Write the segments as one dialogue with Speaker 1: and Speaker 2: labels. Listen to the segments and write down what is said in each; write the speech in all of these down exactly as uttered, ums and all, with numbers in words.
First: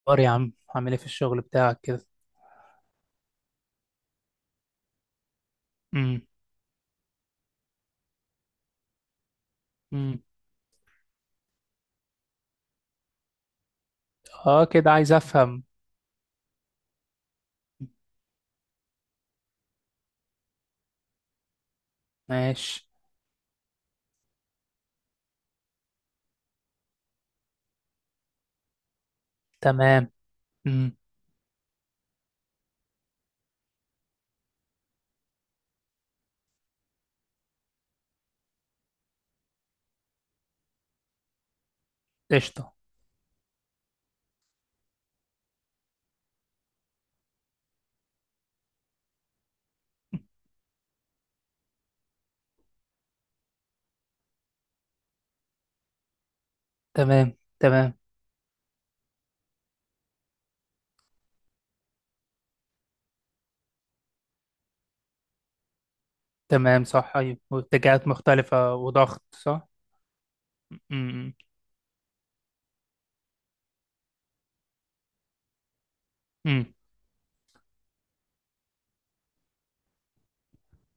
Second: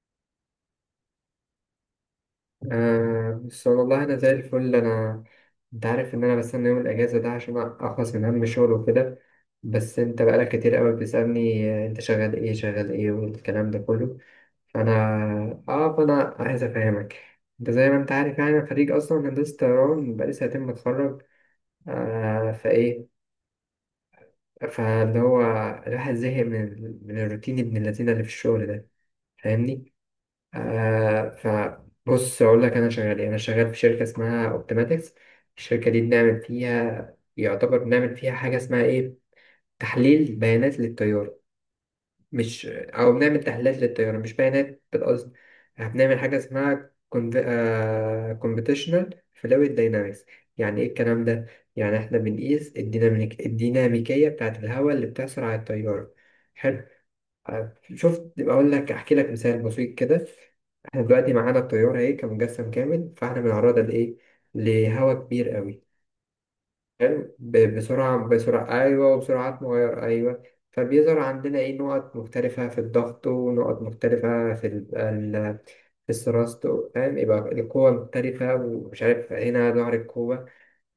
Speaker 1: اخبار يا عم، عامل ايه في الشغل بتاعك كده؟
Speaker 2: آه، بس والله أنا زي الفل. أنا أنت عارف
Speaker 1: امم.
Speaker 2: إن أنا بستنى يوم الأجازة ده عشان أخلص من هم الشغل وكده. بس أنت
Speaker 1: امم.
Speaker 2: بقالك كتير أوي بتسألني، آه، أنت شغال إيه شغال إيه والكلام ده كله.
Speaker 1: اه، كده
Speaker 2: فأنا
Speaker 1: عايز افهم.
Speaker 2: آه فأنا عايز أفهمك. أنت زي ما أنت عارف يعني أنا خريج أصلا هندسة طيران بقالي سنتين متخرج. آه
Speaker 1: ماشي.
Speaker 2: فإيه فاللي هو الواحد زهق من من الروتين ابن اللذينة اللي في الشغل ده. فاهمني؟
Speaker 1: تمام. امم.
Speaker 2: آه فبص اقول لك انا شغال إيه. انا شغال في شركه اسمها اوبتيماتكس. الشركه دي بنعمل فيها، يعتبر بنعمل فيها حاجه اسمها ايه، تحليل بيانات للطياره. مش
Speaker 1: قشطه.
Speaker 2: او بنعمل تحليلات للطياره مش بيانات بالقصد. إحنا بنعمل حاجه اسمها كومبيتيشنال فلويد داينامكس. يعني ايه الكلام ده؟ يعني احنا بنقيس الديناميك الديناميكيه بتاعه الهواء اللي بتحصل على الطياره. حلو.
Speaker 1: تمام.
Speaker 2: طيب،
Speaker 1: تمام.
Speaker 2: شفت بقول لك احكي لك مثال بسيط كده. احنا دلوقتي معانا الطيارة ايه كمجسم كامل، فاحنا بنعرضها لايه، لهواء كبير قوي.
Speaker 1: تمام، صح،
Speaker 2: حلو.
Speaker 1: ايوه،
Speaker 2: ب-
Speaker 1: واتجاهات
Speaker 2: بسرعة
Speaker 1: مختلفه
Speaker 2: بسرعة ايوه،
Speaker 1: وضغط،
Speaker 2: وبسرعات
Speaker 1: صح.
Speaker 2: مغيرة ايوه. فبيظهر
Speaker 1: امم.
Speaker 2: عندنا ايه، نقط مختلفة في الضغط ونقط مختلفة في ال- ال- في الثرست.
Speaker 1: امم.
Speaker 2: فاهم؟ يبقى القوة مختلفة ومش عارف هنا ظهر القوة.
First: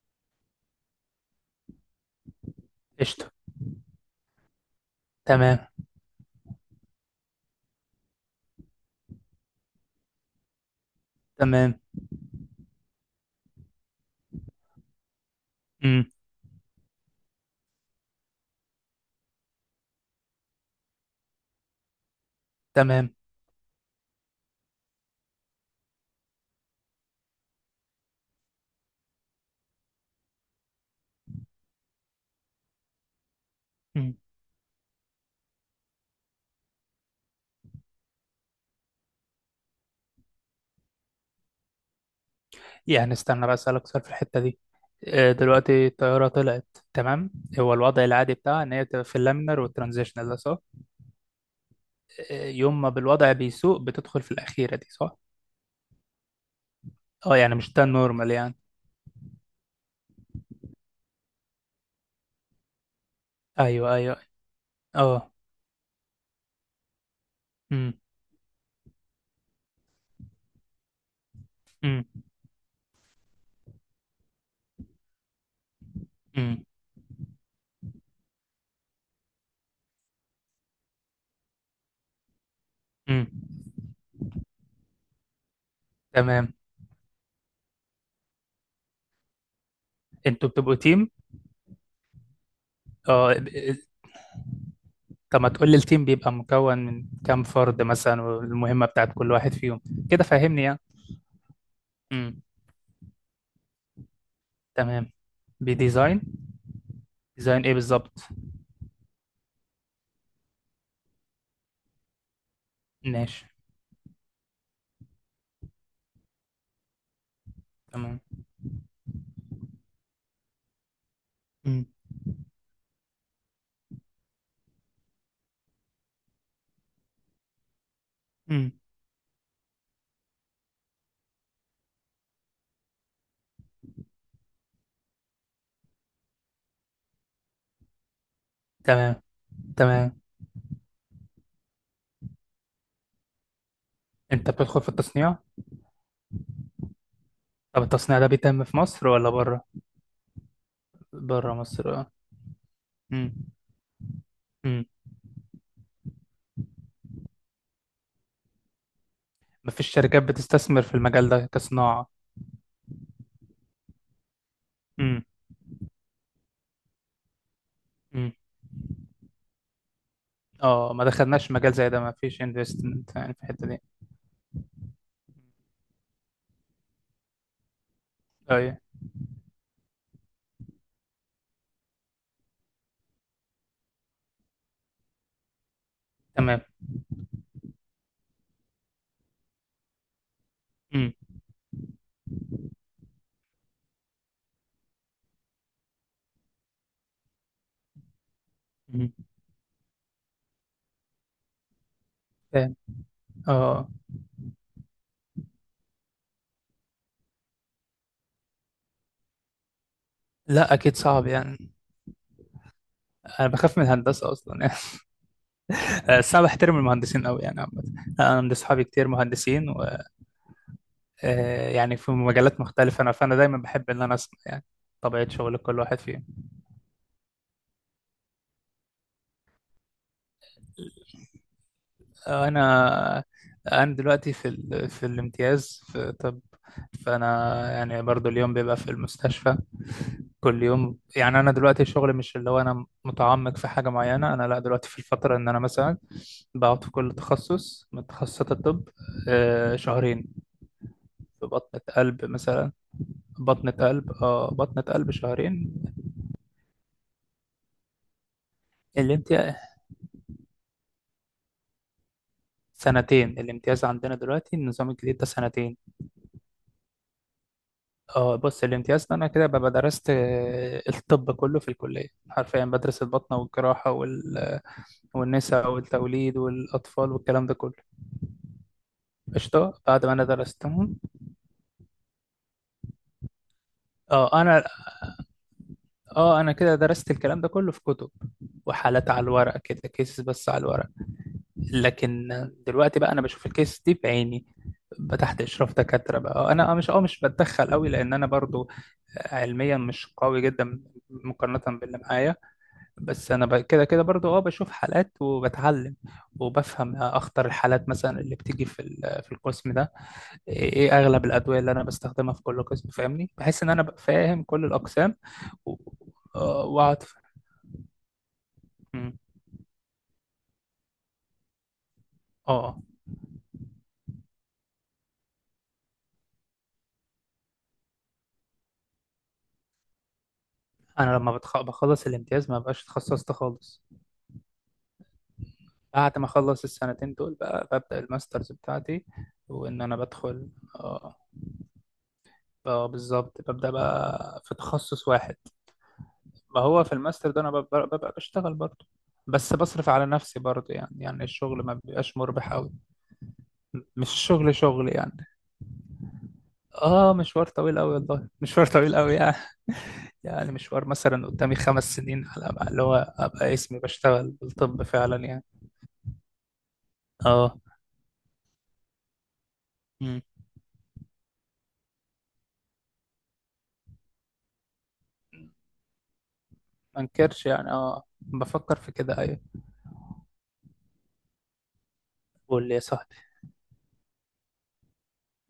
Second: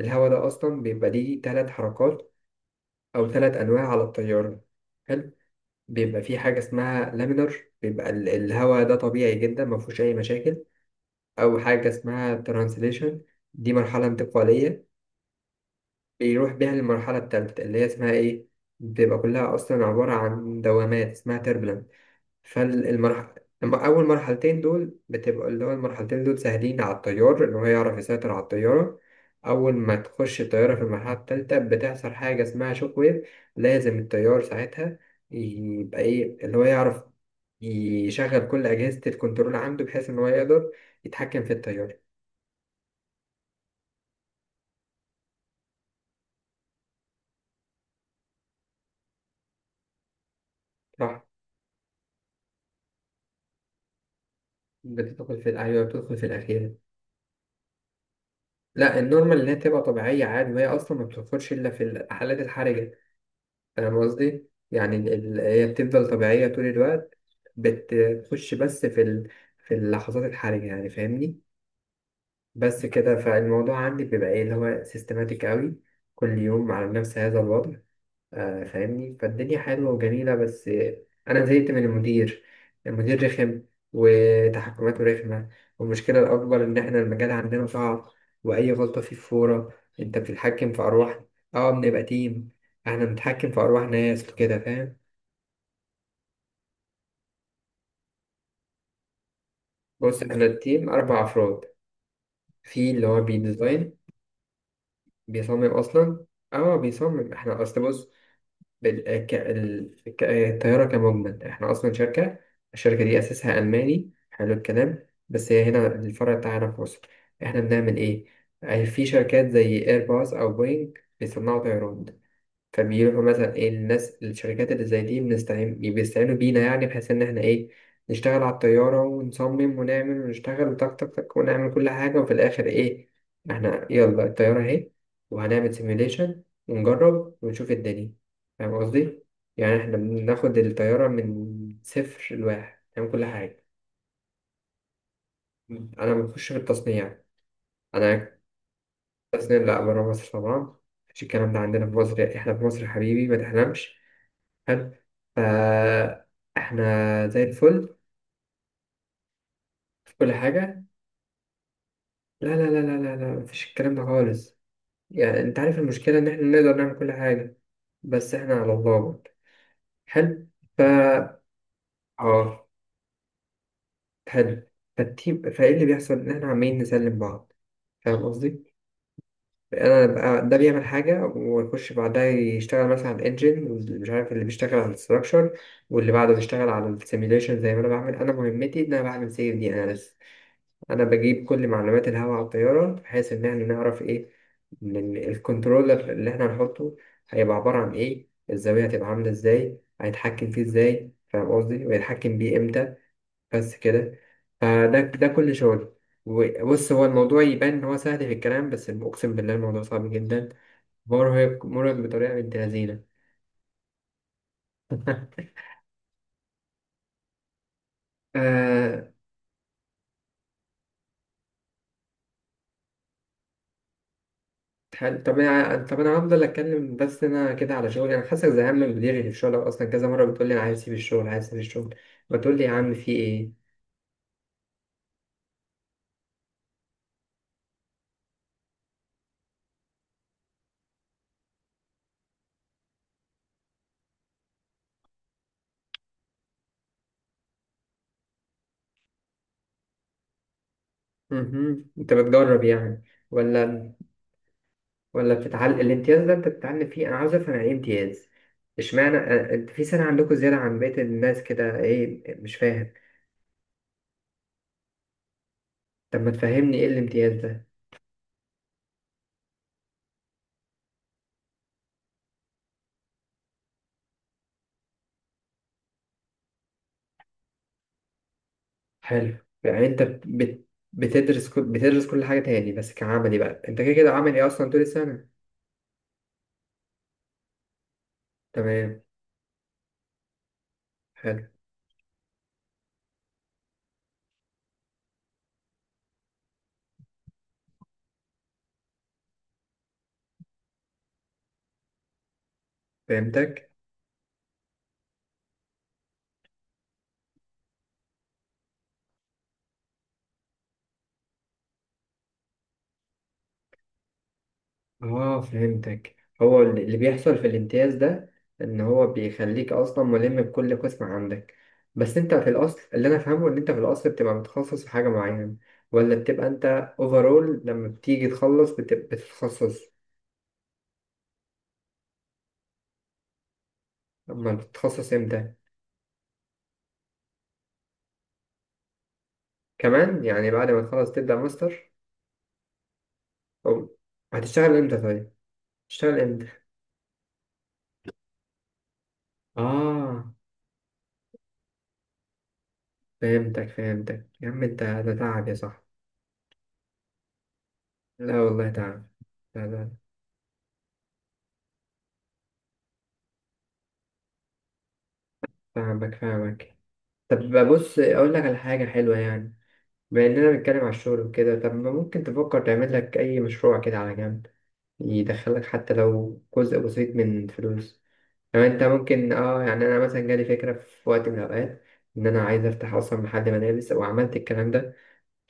Speaker 2: الهواء ده أصلا بيبقى ليه تلات حركات أو
Speaker 1: قشطه.
Speaker 2: تلات أنواع على الطيارة. حلو.
Speaker 1: تمام.
Speaker 2: بيبقى في حاجة اسمها لامينر، بيبقى ال- الهواء ده طبيعي جدا ما فيهوش أي مشاكل. أو
Speaker 1: تمام.
Speaker 2: حاجة اسمها ترانسليشن، دي مرحلة انتقالية.
Speaker 1: امم.
Speaker 2: بيروح بيها للمرحلة التالتة اللي هي اسمها إيه، بتبقى كلها أصلا عبارة عن دوامات اسمها turbulence.
Speaker 1: تمام.
Speaker 2: فالمرحلة، أول مرحلتين دول بتبقى اللي هو المرحلتين دول سهلين على الطيار إن هو يعرف يسيطر على الطيارة. أول ما تخش الطيارة في المرحلة التالتة بتحصل حاجة اسمها شوك ويف. لازم
Speaker 1: امم.
Speaker 2: الطيار ساعتها يبقى إيه اللي هو يعرف يشغل كل أجهزة الكنترول عنده بحيث إن هو يقدر يتحكم في الطيارة.
Speaker 1: يعني استنى بقى، اسالك سؤال في الحته دي. آه، دلوقتي الطياره طلعت. تمام. هو الوضع العادي بتاعها ان هي تبقى في اللامينر والترانزيشنال ده، صح؟
Speaker 2: صح.
Speaker 1: آه، يوم ما بالوضع بيسوء بتدخل في الاخيره دي، صح؟
Speaker 2: بتدخل في، أيوه، بتدخل في الأخيرة.
Speaker 1: اه، يعني مش ده النورمال يعني؟
Speaker 2: لا، النورمال اللي هي تبقى طبيعية عادي، وهي أصلا ما بتدخلش إلا في الحالات الحرجة.
Speaker 1: ايوه،
Speaker 2: فاهم
Speaker 1: ايوه.
Speaker 2: قصدي؟ يعني ال-
Speaker 1: اه.
Speaker 2: ال- هي بتفضل طبيعية طول الوقت،
Speaker 1: امم.
Speaker 2: بتخش بس في ال... في اللحظات الحرجة يعني. فاهمني؟
Speaker 1: امم.
Speaker 2: بس كده، فالموضوع عندي بيبقى ايه اللي هو سيستماتيك قوي، كل
Speaker 1: امم.
Speaker 2: يوم على نفس هذا الوضع. آه، فاهمني، فالدنيا حلوة وجميلة، بس آه، أنا زهقت من المدير. المدير
Speaker 1: امم.
Speaker 2: رخم وتحكماته رخمة. والمشكلة
Speaker 1: تمام.
Speaker 2: الأكبر إن إحنا المجال عندنا صعب وأي غلطة فيه فورة، أنت
Speaker 1: انتوا
Speaker 2: بتتحكم
Speaker 1: بتبقوا
Speaker 2: في
Speaker 1: تيم؟
Speaker 2: أرواح. أه، بنبقى تيم. إحنا
Speaker 1: اه،
Speaker 2: بنتحكم في
Speaker 1: ب-
Speaker 2: أرواح ناس وكده، فاهم.
Speaker 1: طب ما تقول لي، التيم بيبقى مكون من كام فرد مثلا والمهمة بتاعت كل واحد فيهم؟
Speaker 2: بص،
Speaker 1: كده
Speaker 2: إحنا
Speaker 1: فاهمني يعني.
Speaker 2: التيم أربع أفراد.
Speaker 1: امم.
Speaker 2: في اللي هو بيديزاين،
Speaker 1: تمام.
Speaker 2: بيصمم
Speaker 1: بديزاين.
Speaker 2: أصلا. أه بيصمم. إحنا
Speaker 1: ديزاين ايه
Speaker 2: أصل، بص،
Speaker 1: بالظبط؟
Speaker 2: بال- ك- ال- ك- الطيارة كمجمل، احنا أصلا شركة. الشركة دي
Speaker 1: ماشي.
Speaker 2: أساسها ألماني، حلو الكلام، بس هي هنا الفرع بتاعنا في مصر. احنا بنعمل
Speaker 1: تمام.
Speaker 2: إيه؟ أي في شركات زي إيرباص أو بوينج بيصنعوا
Speaker 1: امم.
Speaker 2: طيران، فبيروحوا مثلا ايه، الناس الشركات اللي زي دي بنستعين، بيستعينوا بينا، يعني بحيث ان احنا ايه، نشتغل على
Speaker 1: امم.
Speaker 2: الطيارة ونصمم ونعمل ونشتغل وتك تك تك ونعمل كل حاجة، وفي الآخر ايه، احنا يلا الطيارة اهي، وهنعمل سيميوليشن ونجرب ونشوف الدنيا. فاهم
Speaker 1: تمام.
Speaker 2: قصدي؟ يعني احنا
Speaker 1: تمام.
Speaker 2: بناخد الطيارة من صفر لواحد نعمل كل حاجة.
Speaker 1: انت بتدخل في التصنيع؟
Speaker 2: أنا بخش في التصنيع.
Speaker 1: طب التصنيع ده
Speaker 2: أنا
Speaker 1: بيتم في مصر ولا
Speaker 2: التصنيع
Speaker 1: بره؟
Speaker 2: لأ، برا مصر طبعا. مفيش
Speaker 1: بره
Speaker 2: الكلام ده
Speaker 1: مصر،
Speaker 2: عندنا في
Speaker 1: اه.
Speaker 2: مصر، احنا في مصر يا حبيبي
Speaker 1: امم.
Speaker 2: ما تحلمش.
Speaker 1: امم.
Speaker 2: حلو. فا احنا زي الفل،
Speaker 1: مفيش
Speaker 2: في
Speaker 1: شركات
Speaker 2: كل
Speaker 1: بتستثمر
Speaker 2: حاجة.
Speaker 1: في المجال ده كصناعة؟
Speaker 2: لا لا لا لا لا لا، مفيش الكلام ده خالص.
Speaker 1: امم.
Speaker 2: يعني انت عارف المشكلة ان احنا نقدر نعمل كل حاجة
Speaker 1: إمم.
Speaker 2: بس احنا على الله برضه. حلو.
Speaker 1: اه، ما
Speaker 2: فا
Speaker 1: دخلناش مجال زي ده، ما فيش
Speaker 2: اه
Speaker 1: انفستمنت يعني في الحته دي.
Speaker 2: حلو. فالتيم، فايه اللي بيحصل ان احنا عمالين نسلم بعض. فاهم قصدي؟
Speaker 1: ايوه.
Speaker 2: انا بقى ده بيعمل حاجة ويخش بعدها يشتغل مثلا على الانجن، ومش عارف اللي بيشتغل على الستراكشر، واللي بعده
Speaker 1: تمام.
Speaker 2: بيشتغل على السيميليشن، زي ما انا بعمل. انا مهمتي ان انا بعمل سيف دي انا بس. انا
Speaker 1: امم.
Speaker 2: بجيب كل معلومات الهواء على الطياره بحيث ان احنا نعرف ايه، إن ال- الكنترولر اللي احنا هنحطه هيبقى عباره عن ايه، الزاويه هتبقى
Speaker 1: أمم.
Speaker 2: عامله ازاي، هيتحكم فيه ازاي، فاهم قصدي، ويتحكم بيه
Speaker 1: فاهم.
Speaker 2: امتى. بس
Speaker 1: اه.
Speaker 2: كده. فده ده كل شغل. بص، هو الموضوع يبان ان هو سهل في الكلام، بس اقسم بالله الموضوع صعب جدا.
Speaker 1: لا، اكيد صعب
Speaker 2: مرهق
Speaker 1: يعني.
Speaker 2: مرهق بطريقه بنت لذينه.
Speaker 1: انا بخاف من الهندسه اصلا يعني. بس انا بحترم المهندسين قوي يعني عامه. انا عندي اصحابي كتير
Speaker 2: آه،
Speaker 1: مهندسين و... آه، يعني في مجالات مختلفه، انا فانا دايما بحب ان انا اسمع يعني.
Speaker 2: حلو.
Speaker 1: طبيعه
Speaker 2: طب
Speaker 1: شغل كل
Speaker 2: انا طب
Speaker 1: واحد
Speaker 2: انا
Speaker 1: فيهم.
Speaker 2: هفضل اتكلم، بس انا كده على شغلي. انا حاسسك زهقان من مديري في الشغل، اصلا كذا مره بتقول لي انا عايز اسيب الشغل، عايز اسيب الشغل،
Speaker 1: آه،
Speaker 2: بتقول لي يا عم في
Speaker 1: انا
Speaker 2: ايه.
Speaker 1: انا دلوقتي في ال... في الامتياز في طب. فانا يعني برضو اليوم بيبقى في المستشفى. كل يوم يعني انا دلوقتي الشغل مش اللي هو انا متعمق في حاجه معينه، انا لا، دلوقتي في الفتره ان انا مثلا بقعد في كل تخصص من تخصصات الطب. آه، شهرين. في بطنه
Speaker 2: مهم. انت
Speaker 1: قلب
Speaker 2: بتجرب
Speaker 1: مثلا.
Speaker 2: يعني
Speaker 1: بطنه
Speaker 2: ولا
Speaker 1: قلب، اه بطنه قلب
Speaker 2: ولا
Speaker 1: شهرين.
Speaker 2: بتتعلم؟ الامتياز ده انت بتتعلم فيه؟ انا عاوز افهم يعني ايه امتياز. اشمعنى أ-
Speaker 1: الامتياز.
Speaker 2: انت في سنه عندكم زياده عن بقيه الناس كده؟ ايه؟ مش فاهم.
Speaker 1: سنتين الامتياز عندنا دلوقتي، النظام الجديد ده سنتين.
Speaker 2: طب ما تفهمني ايه الامتياز ده.
Speaker 1: اه، بص، الامتياز ده انا كده ببقى درست آه، الطب كله في الكليه، حرفيا بدرس البطنه والجراحه وال... والنساء والتوليد والاطفال والكلام ده كله.
Speaker 2: حلو.
Speaker 1: قشطه
Speaker 2: يعني انت
Speaker 1: بعد ما انا
Speaker 2: بت...
Speaker 1: درستهم.
Speaker 2: بتدرس كل... بتدرس كل حاجه تاني، بس كعملي بقى انت كده كده
Speaker 1: اه
Speaker 2: عملي
Speaker 1: انا
Speaker 2: اصلا طول السنه.
Speaker 1: اه انا كده درست الكلام ده كله في كتب
Speaker 2: تمام.
Speaker 1: وحالات على الورق، كده كيسز بس على الورق.
Speaker 2: حلو.
Speaker 1: لكن دلوقتي بقى انا بشوف الكيس دي بعيني، بقى تحت اشراف دكاتره بقى. آه، انا آه، مش اه مش بتدخل قوي لان انا برضو علميا مش قوي جدا مقارنه باللي معايا. بس انا ب-
Speaker 2: فهمتك.
Speaker 1: كده كده برضو اه بشوف حالات وبتعلم، وبفهم اخطر الحالات مثلا اللي بتيجي في ال- في القسم ده. ايه إيه اغلب الادويه اللي انا بستخدمها في كل قسم، فاهمني، بحس ان انا ببقى فاهم كل الاقسام
Speaker 2: اه
Speaker 1: و-
Speaker 2: فهمتك. هو
Speaker 1: آه،
Speaker 2: ال- اللي
Speaker 1: واقعد ف-
Speaker 2: بيحصل في الامتياز ده ان هو
Speaker 1: مم.
Speaker 2: بيخليك اصلا ملم بكل قسم عندك. بس انت في
Speaker 1: اه.
Speaker 2: الاصل،
Speaker 1: آه.
Speaker 2: اللي انا فاهمه، ان انت في الاصل بتبقى متخصص في حاجة معينة، ولا بتبقى انت اوفرول لما بتيجي تخلص بتبقى بتتخصص؟
Speaker 1: انا لما بتخ- بخلص الامتياز، ما بقاش اتخصصت خالص.
Speaker 2: اما بتتخصص امتى؟
Speaker 1: بعد ما اخلص السنتين دول بقى ببدا الماسترز بتاعتي، وان انا
Speaker 2: كمان
Speaker 1: بدخل.
Speaker 2: يعني، بعد ما تخلص
Speaker 1: اه.
Speaker 2: تبدأ ماستر؟
Speaker 1: آه، بالظبط، ببدا
Speaker 2: او
Speaker 1: بقى في
Speaker 2: هتشتغل امتى
Speaker 1: تخصص
Speaker 2: طيب؟
Speaker 1: واحد.
Speaker 2: هتشتغل امتى؟
Speaker 1: ما هو في الماستر ده انا بب- ببقى بشتغل برضه، بس بصرف على
Speaker 2: اه
Speaker 1: نفسي برضه يعني يعني الشغل ما بيبقاش مربح قوي.
Speaker 2: فهمتك
Speaker 1: مش
Speaker 2: فهمتك يا
Speaker 1: الشغل
Speaker 2: عم، انت
Speaker 1: شغل
Speaker 2: ده
Speaker 1: يعني.
Speaker 2: تعب يا صاحبي.
Speaker 1: اه، مشوار طويل قوي، والله
Speaker 2: لا
Speaker 1: مشوار
Speaker 2: والله
Speaker 1: طويل
Speaker 2: تعب.
Speaker 1: قوي يعني.
Speaker 2: لا لا،
Speaker 1: يعني مشوار مثلا قدامي خمس سنين على ما- اللي هو ابقى اسمي بشتغل بالطب فعلا يعني.
Speaker 2: فاهمك فاهمك. طب
Speaker 1: اه.
Speaker 2: بص اقول لك على حاجه حلوه يعني،
Speaker 1: امم.
Speaker 2: بما اننا بنتكلم على الشغل وكده. طب ما ممكن تفكر تعمل لك اي مشروع كده على جنب، يدخلك حتى لو جزء
Speaker 1: ما
Speaker 2: بسيط
Speaker 1: انكرش
Speaker 2: من
Speaker 1: يعني،
Speaker 2: فلوس.
Speaker 1: اه
Speaker 2: لو
Speaker 1: بفكر
Speaker 2: انت
Speaker 1: في كده،
Speaker 2: ممكن،
Speaker 1: ايوه.
Speaker 2: اه يعني انا مثلا جالي فكره في وقت من الاوقات ان انا عايز
Speaker 1: قول لي يا
Speaker 2: افتح
Speaker 1: صاحبي.
Speaker 2: اصلا محل ملابس، وعملت الكلام ده.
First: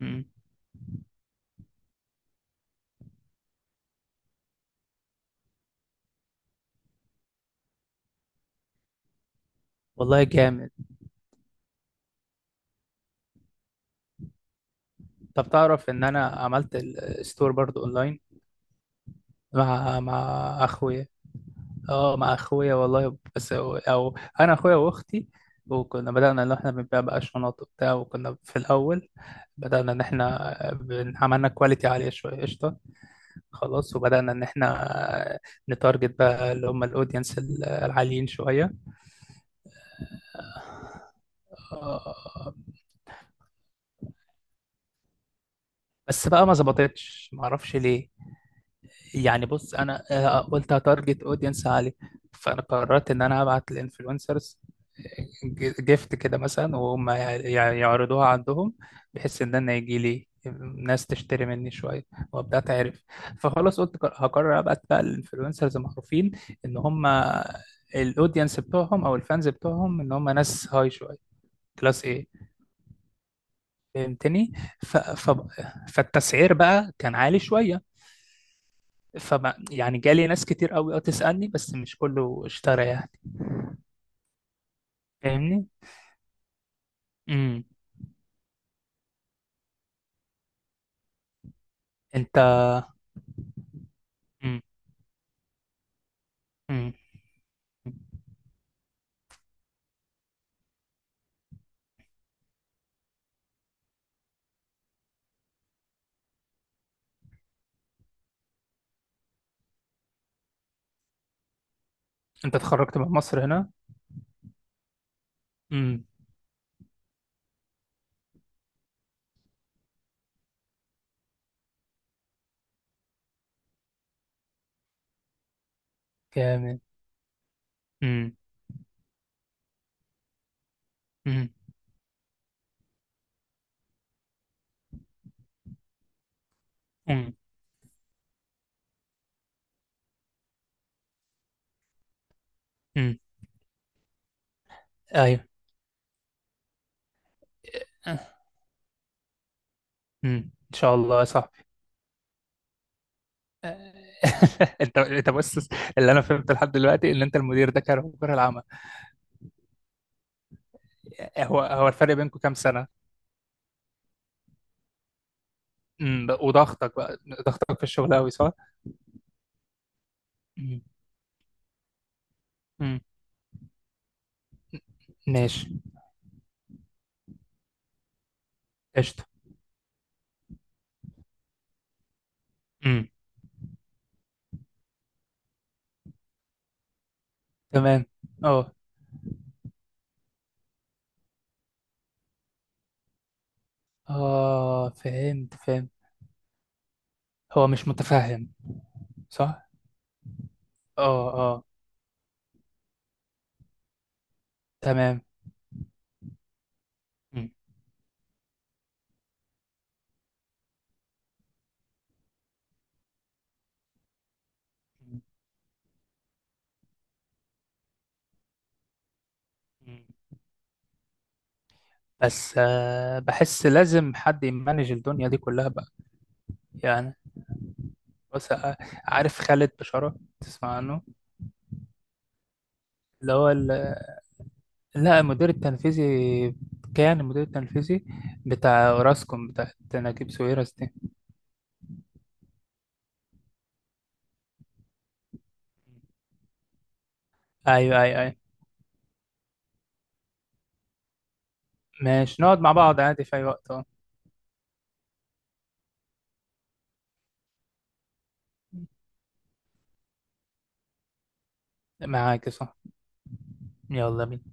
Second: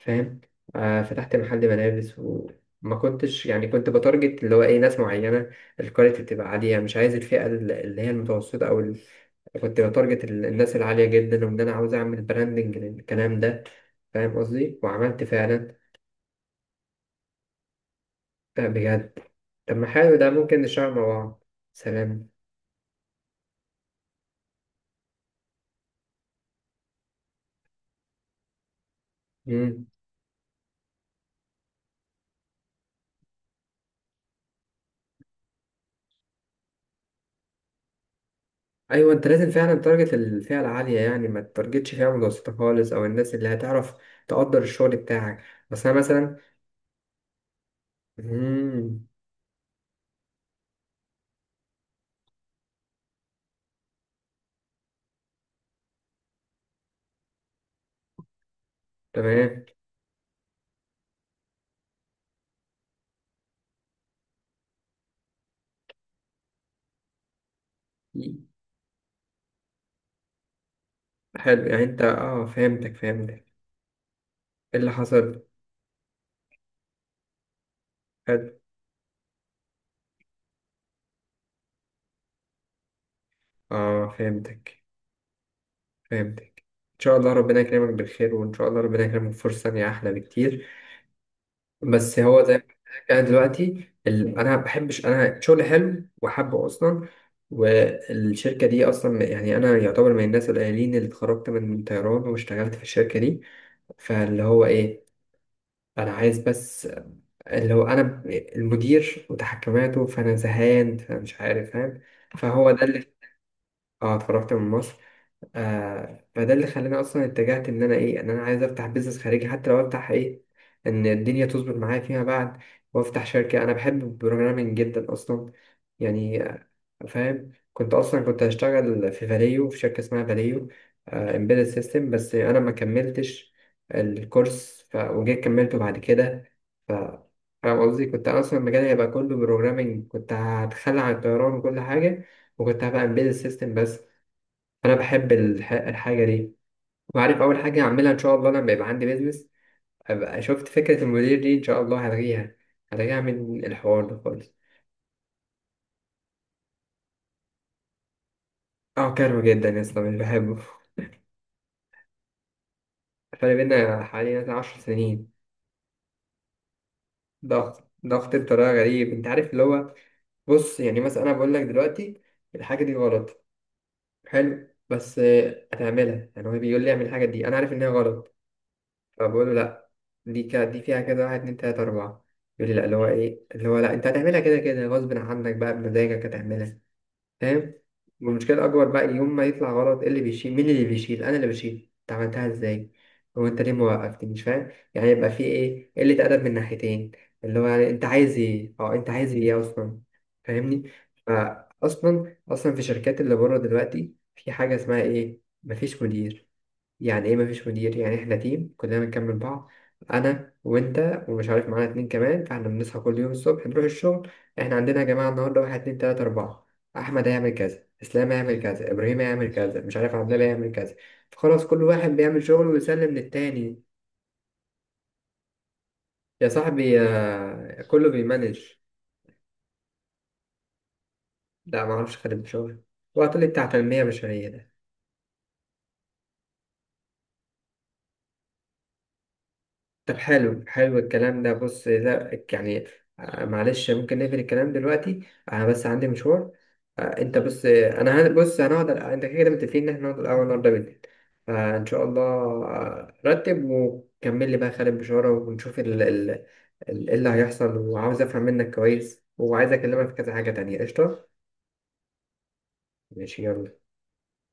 Speaker 1: امم.
Speaker 2: آه فتحت محل ملابس، وما كنتش يعني كنت بتارجت اللي هو ايه، ناس معينة، الكواليتي بتبقى عالية، مش عايز الفئة ال- اللي هي المتوسطة او ال... كنت
Speaker 1: والله
Speaker 2: بتارجت ال-
Speaker 1: جامد.
Speaker 2: الناس العالية جدا، وان انا عاوز اعمل براندنج للكلام ده. فاهم قصدي؟ وعملت
Speaker 1: طب
Speaker 2: فعلا.
Speaker 1: تعرف ان انا عملت الستور برضو اونلاين؟
Speaker 2: آه بجد. طب ما
Speaker 1: مع مع
Speaker 2: حلو، ده ممكن نشتغل مع
Speaker 1: اخويا.
Speaker 2: بعض.
Speaker 1: اه،
Speaker 2: سلام.
Speaker 1: مع اخويا والله، بس هو- او انا اخويا واختي. وكنا بدأنا ان احنا بنبيع بقى شنط وبتاع، وكنا في الاول
Speaker 2: مم.
Speaker 1: بدأنا ان احنا بن- عملنا كواليتي عالية شوية. قشطة. خلاص، وبدأنا ان احنا نتارجت بقى اللي هم الاودينس العاليين شوية.
Speaker 2: ايوه. انت لازم فعلا تارجت الفئة العالية، يعني ما تارجتش فئة متوسطة
Speaker 1: آه،
Speaker 2: خالص، او الناس اللي هتعرف تقدر الشغل بتاعك. بس انا
Speaker 1: بس
Speaker 2: مثلا.
Speaker 1: بقى ما ظبطتش، ما اعرفش ليه
Speaker 2: مم.
Speaker 1: يعني. بص انا، آه، قلت هتارجت اودينس عالي. فانا قررت ان انا ابعت للانفلونسرز جيفت كده مثلا، وهم يع- يع- يعرضوها عندهم، بحيث ان
Speaker 2: تمام.
Speaker 1: انا يجي لي ناس تشتري مني شويه، وابدا اتعرف. فخلاص قلت ق- هقرر ابعت بقى للانفلونسرز معروفين، ان هم الاودينس بتوعهم او الفانز بتوعهم ان هم ناس هاي شويه،
Speaker 2: حلو. يعني انت،
Speaker 1: كلاس. ايه
Speaker 2: اه، فهمتك فهمتك.
Speaker 1: فهمتني؟
Speaker 2: ايه اللي
Speaker 1: ف... ف...
Speaker 2: حصل؟
Speaker 1: فالتسعير بقى كان عالي شويه.
Speaker 2: حلو.
Speaker 1: فما يعني جالي ناس كتير قوي، اه تسألني، بس مش كله اشترى يعني،
Speaker 2: اه فهمتك
Speaker 1: فاهمني.
Speaker 2: فهمتك. ان شاء الله ربنا
Speaker 1: امم.
Speaker 2: يكرمك بالخير، وان شاء الله ربنا يكرمك فرصة تانية احلى بكتير. بس
Speaker 1: انت.
Speaker 2: هو زي ما قلت لك، انا دلوقتي ال... انا
Speaker 1: امم.
Speaker 2: بحبش، انا شغلي حلو وحابه
Speaker 1: امم.
Speaker 2: اصلا. والشركة دي اصلا يعني انا يعتبر من الناس القليلين اللي اتخرجت من طيران واشتغلت في الشركة دي. فاللي هو ايه، انا عايز بس، لو انا ب- المدير وتحكماته، فانا زهقان فمش عارف، فاهم.
Speaker 1: انت
Speaker 2: فهو ده
Speaker 1: اتخرجت من
Speaker 2: اللي،
Speaker 1: مصر هنا؟
Speaker 2: اه، اتفرجت من مصر.
Speaker 1: امم.
Speaker 2: آه فده اللي خلاني اصلا اتجهت ان انا ايه، ان انا عايز افتح بيزنس خارجي، حتى لو افتح ايه، ان الدنيا تظبط معايا فيما بعد. وافتح شركة. انا بحب البروجرامينج جدا اصلا، يعني آه،
Speaker 1: جامد.
Speaker 2: فاهم. كنت اصلا
Speaker 1: امم.
Speaker 2: كنت هشتغل في فاليو، في شركة اسمها فاليو،
Speaker 1: امم.
Speaker 2: امبيدد سيستم، بس انا ما كملتش الكورس، ف... وجيت كملته بعد كده. ف
Speaker 1: امم.
Speaker 2: فاهم قصدي، كنت اصلا مجالي هيبقى كله بروجرامينج، كنت هتخلى عن الطيران وكل حاجة، وكنت هبقى
Speaker 1: امم.
Speaker 2: امبيدد سيستم بس. فانا بحب
Speaker 1: ايوه.
Speaker 2: الح... الحاجه دي. وعارف اول حاجه هعملها ان شاء الله لما يبقى عندي بيزنس،
Speaker 1: امم،
Speaker 2: ابقى شفت
Speaker 1: ان شاء
Speaker 2: فكره
Speaker 1: الله يا
Speaker 2: المدير دي ان
Speaker 1: صاحبي.
Speaker 2: شاء الله هلغيها. هلغيها من
Speaker 1: آه.
Speaker 2: الحوار ده خالص.
Speaker 1: انت انت بص، اللي انا فهمته لحد دلوقتي ان انت المدير ده كان مجرى العمل.
Speaker 2: اه كارهه جدا يا اسطى، مش بحبه.
Speaker 1: هو هو الفرق بينكم كام سنة؟
Speaker 2: فرق بينا حوالي مثلا عشر سنين.
Speaker 1: امم، وضغطك بقى. ضغطك في
Speaker 2: ضغط
Speaker 1: الشغل قوي،
Speaker 2: ضغط
Speaker 1: صح؟
Speaker 2: بطريقه غريب، انت عارف اللي هو، بص
Speaker 1: امم.
Speaker 2: يعني مثلا انا بقول لك دلوقتي الحاجه دي
Speaker 1: امم.
Speaker 2: غلط، حلو، بس آه،
Speaker 1: ماشي.
Speaker 2: هتعملها، يعني هو بيقول لي اعمل الحاجه دي، انا عارف انها غلط،
Speaker 1: قشطة.
Speaker 2: فبقول له لا، دي كا دي فيها كده واحد اتنين تلاتة أربعة، يقول لي لا، اللي هو
Speaker 1: امم.
Speaker 2: إيه، اللي هو لا، أنت هتعملها كده كده، غصب عنك بقى بمزاجك هتعملها. فاهم.
Speaker 1: تمام.
Speaker 2: والمشكلة
Speaker 1: اه.
Speaker 2: الأكبر بقى، يوم ما يطلع غلط، إيه اللي بيشيل، مين اللي بيشيل، أنا اللي بشيل، أنت عملتها إزاي، هو أنت ليه ما وقفتني، مش فاهم.
Speaker 1: اه.
Speaker 2: يعني يبقى في
Speaker 1: فهمت، فهمت.
Speaker 2: إيه، قلة أدب من ناحيتين، اللي هو
Speaker 1: هو مش
Speaker 2: يعني أنت عايز
Speaker 1: متفهم،
Speaker 2: إيه، أه أنت عايز إيه
Speaker 1: صح؟
Speaker 2: أصلا. فاهمني.
Speaker 1: اه. اه.
Speaker 2: فأصلا أصلا في شركات اللي بره دلوقتي في حاجة اسمها
Speaker 1: تمام.
Speaker 2: إيه، مفيش مدير. يعني ايه
Speaker 1: مم.
Speaker 2: مفيش مدير، يعني احنا تيم كلنا بنكمل بعض، انا وانت ومش عارف معانا اتنين كمان، فاحنا بنصحى كل يوم الصبح نروح الشغل، احنا عندنا يا جماعه النهارده واحد اتنين تلاته اربعه، احمد هيعمل كذا، اسلام هيعمل كذا، ابراهيم هيعمل كذا، مش
Speaker 1: مم.
Speaker 2: عارف عبد الله هيعمل كذا، فخلاص كل واحد بيعمل
Speaker 1: بس
Speaker 2: شغله ويسلم
Speaker 1: آه بحس
Speaker 2: للتاني.
Speaker 1: لازم حد يمانج الدنيا دي كلها بقى
Speaker 2: يا صاحبي
Speaker 1: يعني.
Speaker 2: يا كله
Speaker 1: بس
Speaker 2: بيمانج.
Speaker 1: آه، عارف خالد بشارة تسمع عنه؟
Speaker 2: لا معرفش. خدم شغل
Speaker 1: اللي
Speaker 2: وقت لي
Speaker 1: هو
Speaker 2: بتاع
Speaker 1: ال-
Speaker 2: تنميه بشريه؟
Speaker 1: لا، المدير التنفيذي، كان المدير التنفيذي بتاع اوراسكوم، بتاع
Speaker 2: طب
Speaker 1: نجيب
Speaker 2: حلو،
Speaker 1: ساويرس دي.
Speaker 2: حلو الكلام ده، بص لا يعني، آه، معلش ممكن نقفل الكلام دلوقتي، انا بس عندي مشوار. آه، انت بس،
Speaker 1: ايوه،
Speaker 2: آه،
Speaker 1: ايوه،
Speaker 2: انا هن-
Speaker 1: ايوه.
Speaker 2: بص هنقعد، انت كده كده متفقين ان احنا نقعد الاول النهارده بالليل، فان شاء الله.
Speaker 1: ماشي، نقعد مع بعض
Speaker 2: آه،
Speaker 1: عادي في اي
Speaker 2: رتب
Speaker 1: وقت، اه.
Speaker 2: وكمل لي بقى خالد بشارة، ونشوف ال ال ال- إيه اللي هيحصل، وعاوز افهم منك كويس، وعايز اكلمك في كذا حاجة تانية. قشطة.
Speaker 1: معاك صح.
Speaker 2: ماشي يلا.
Speaker 1: يلا بينا.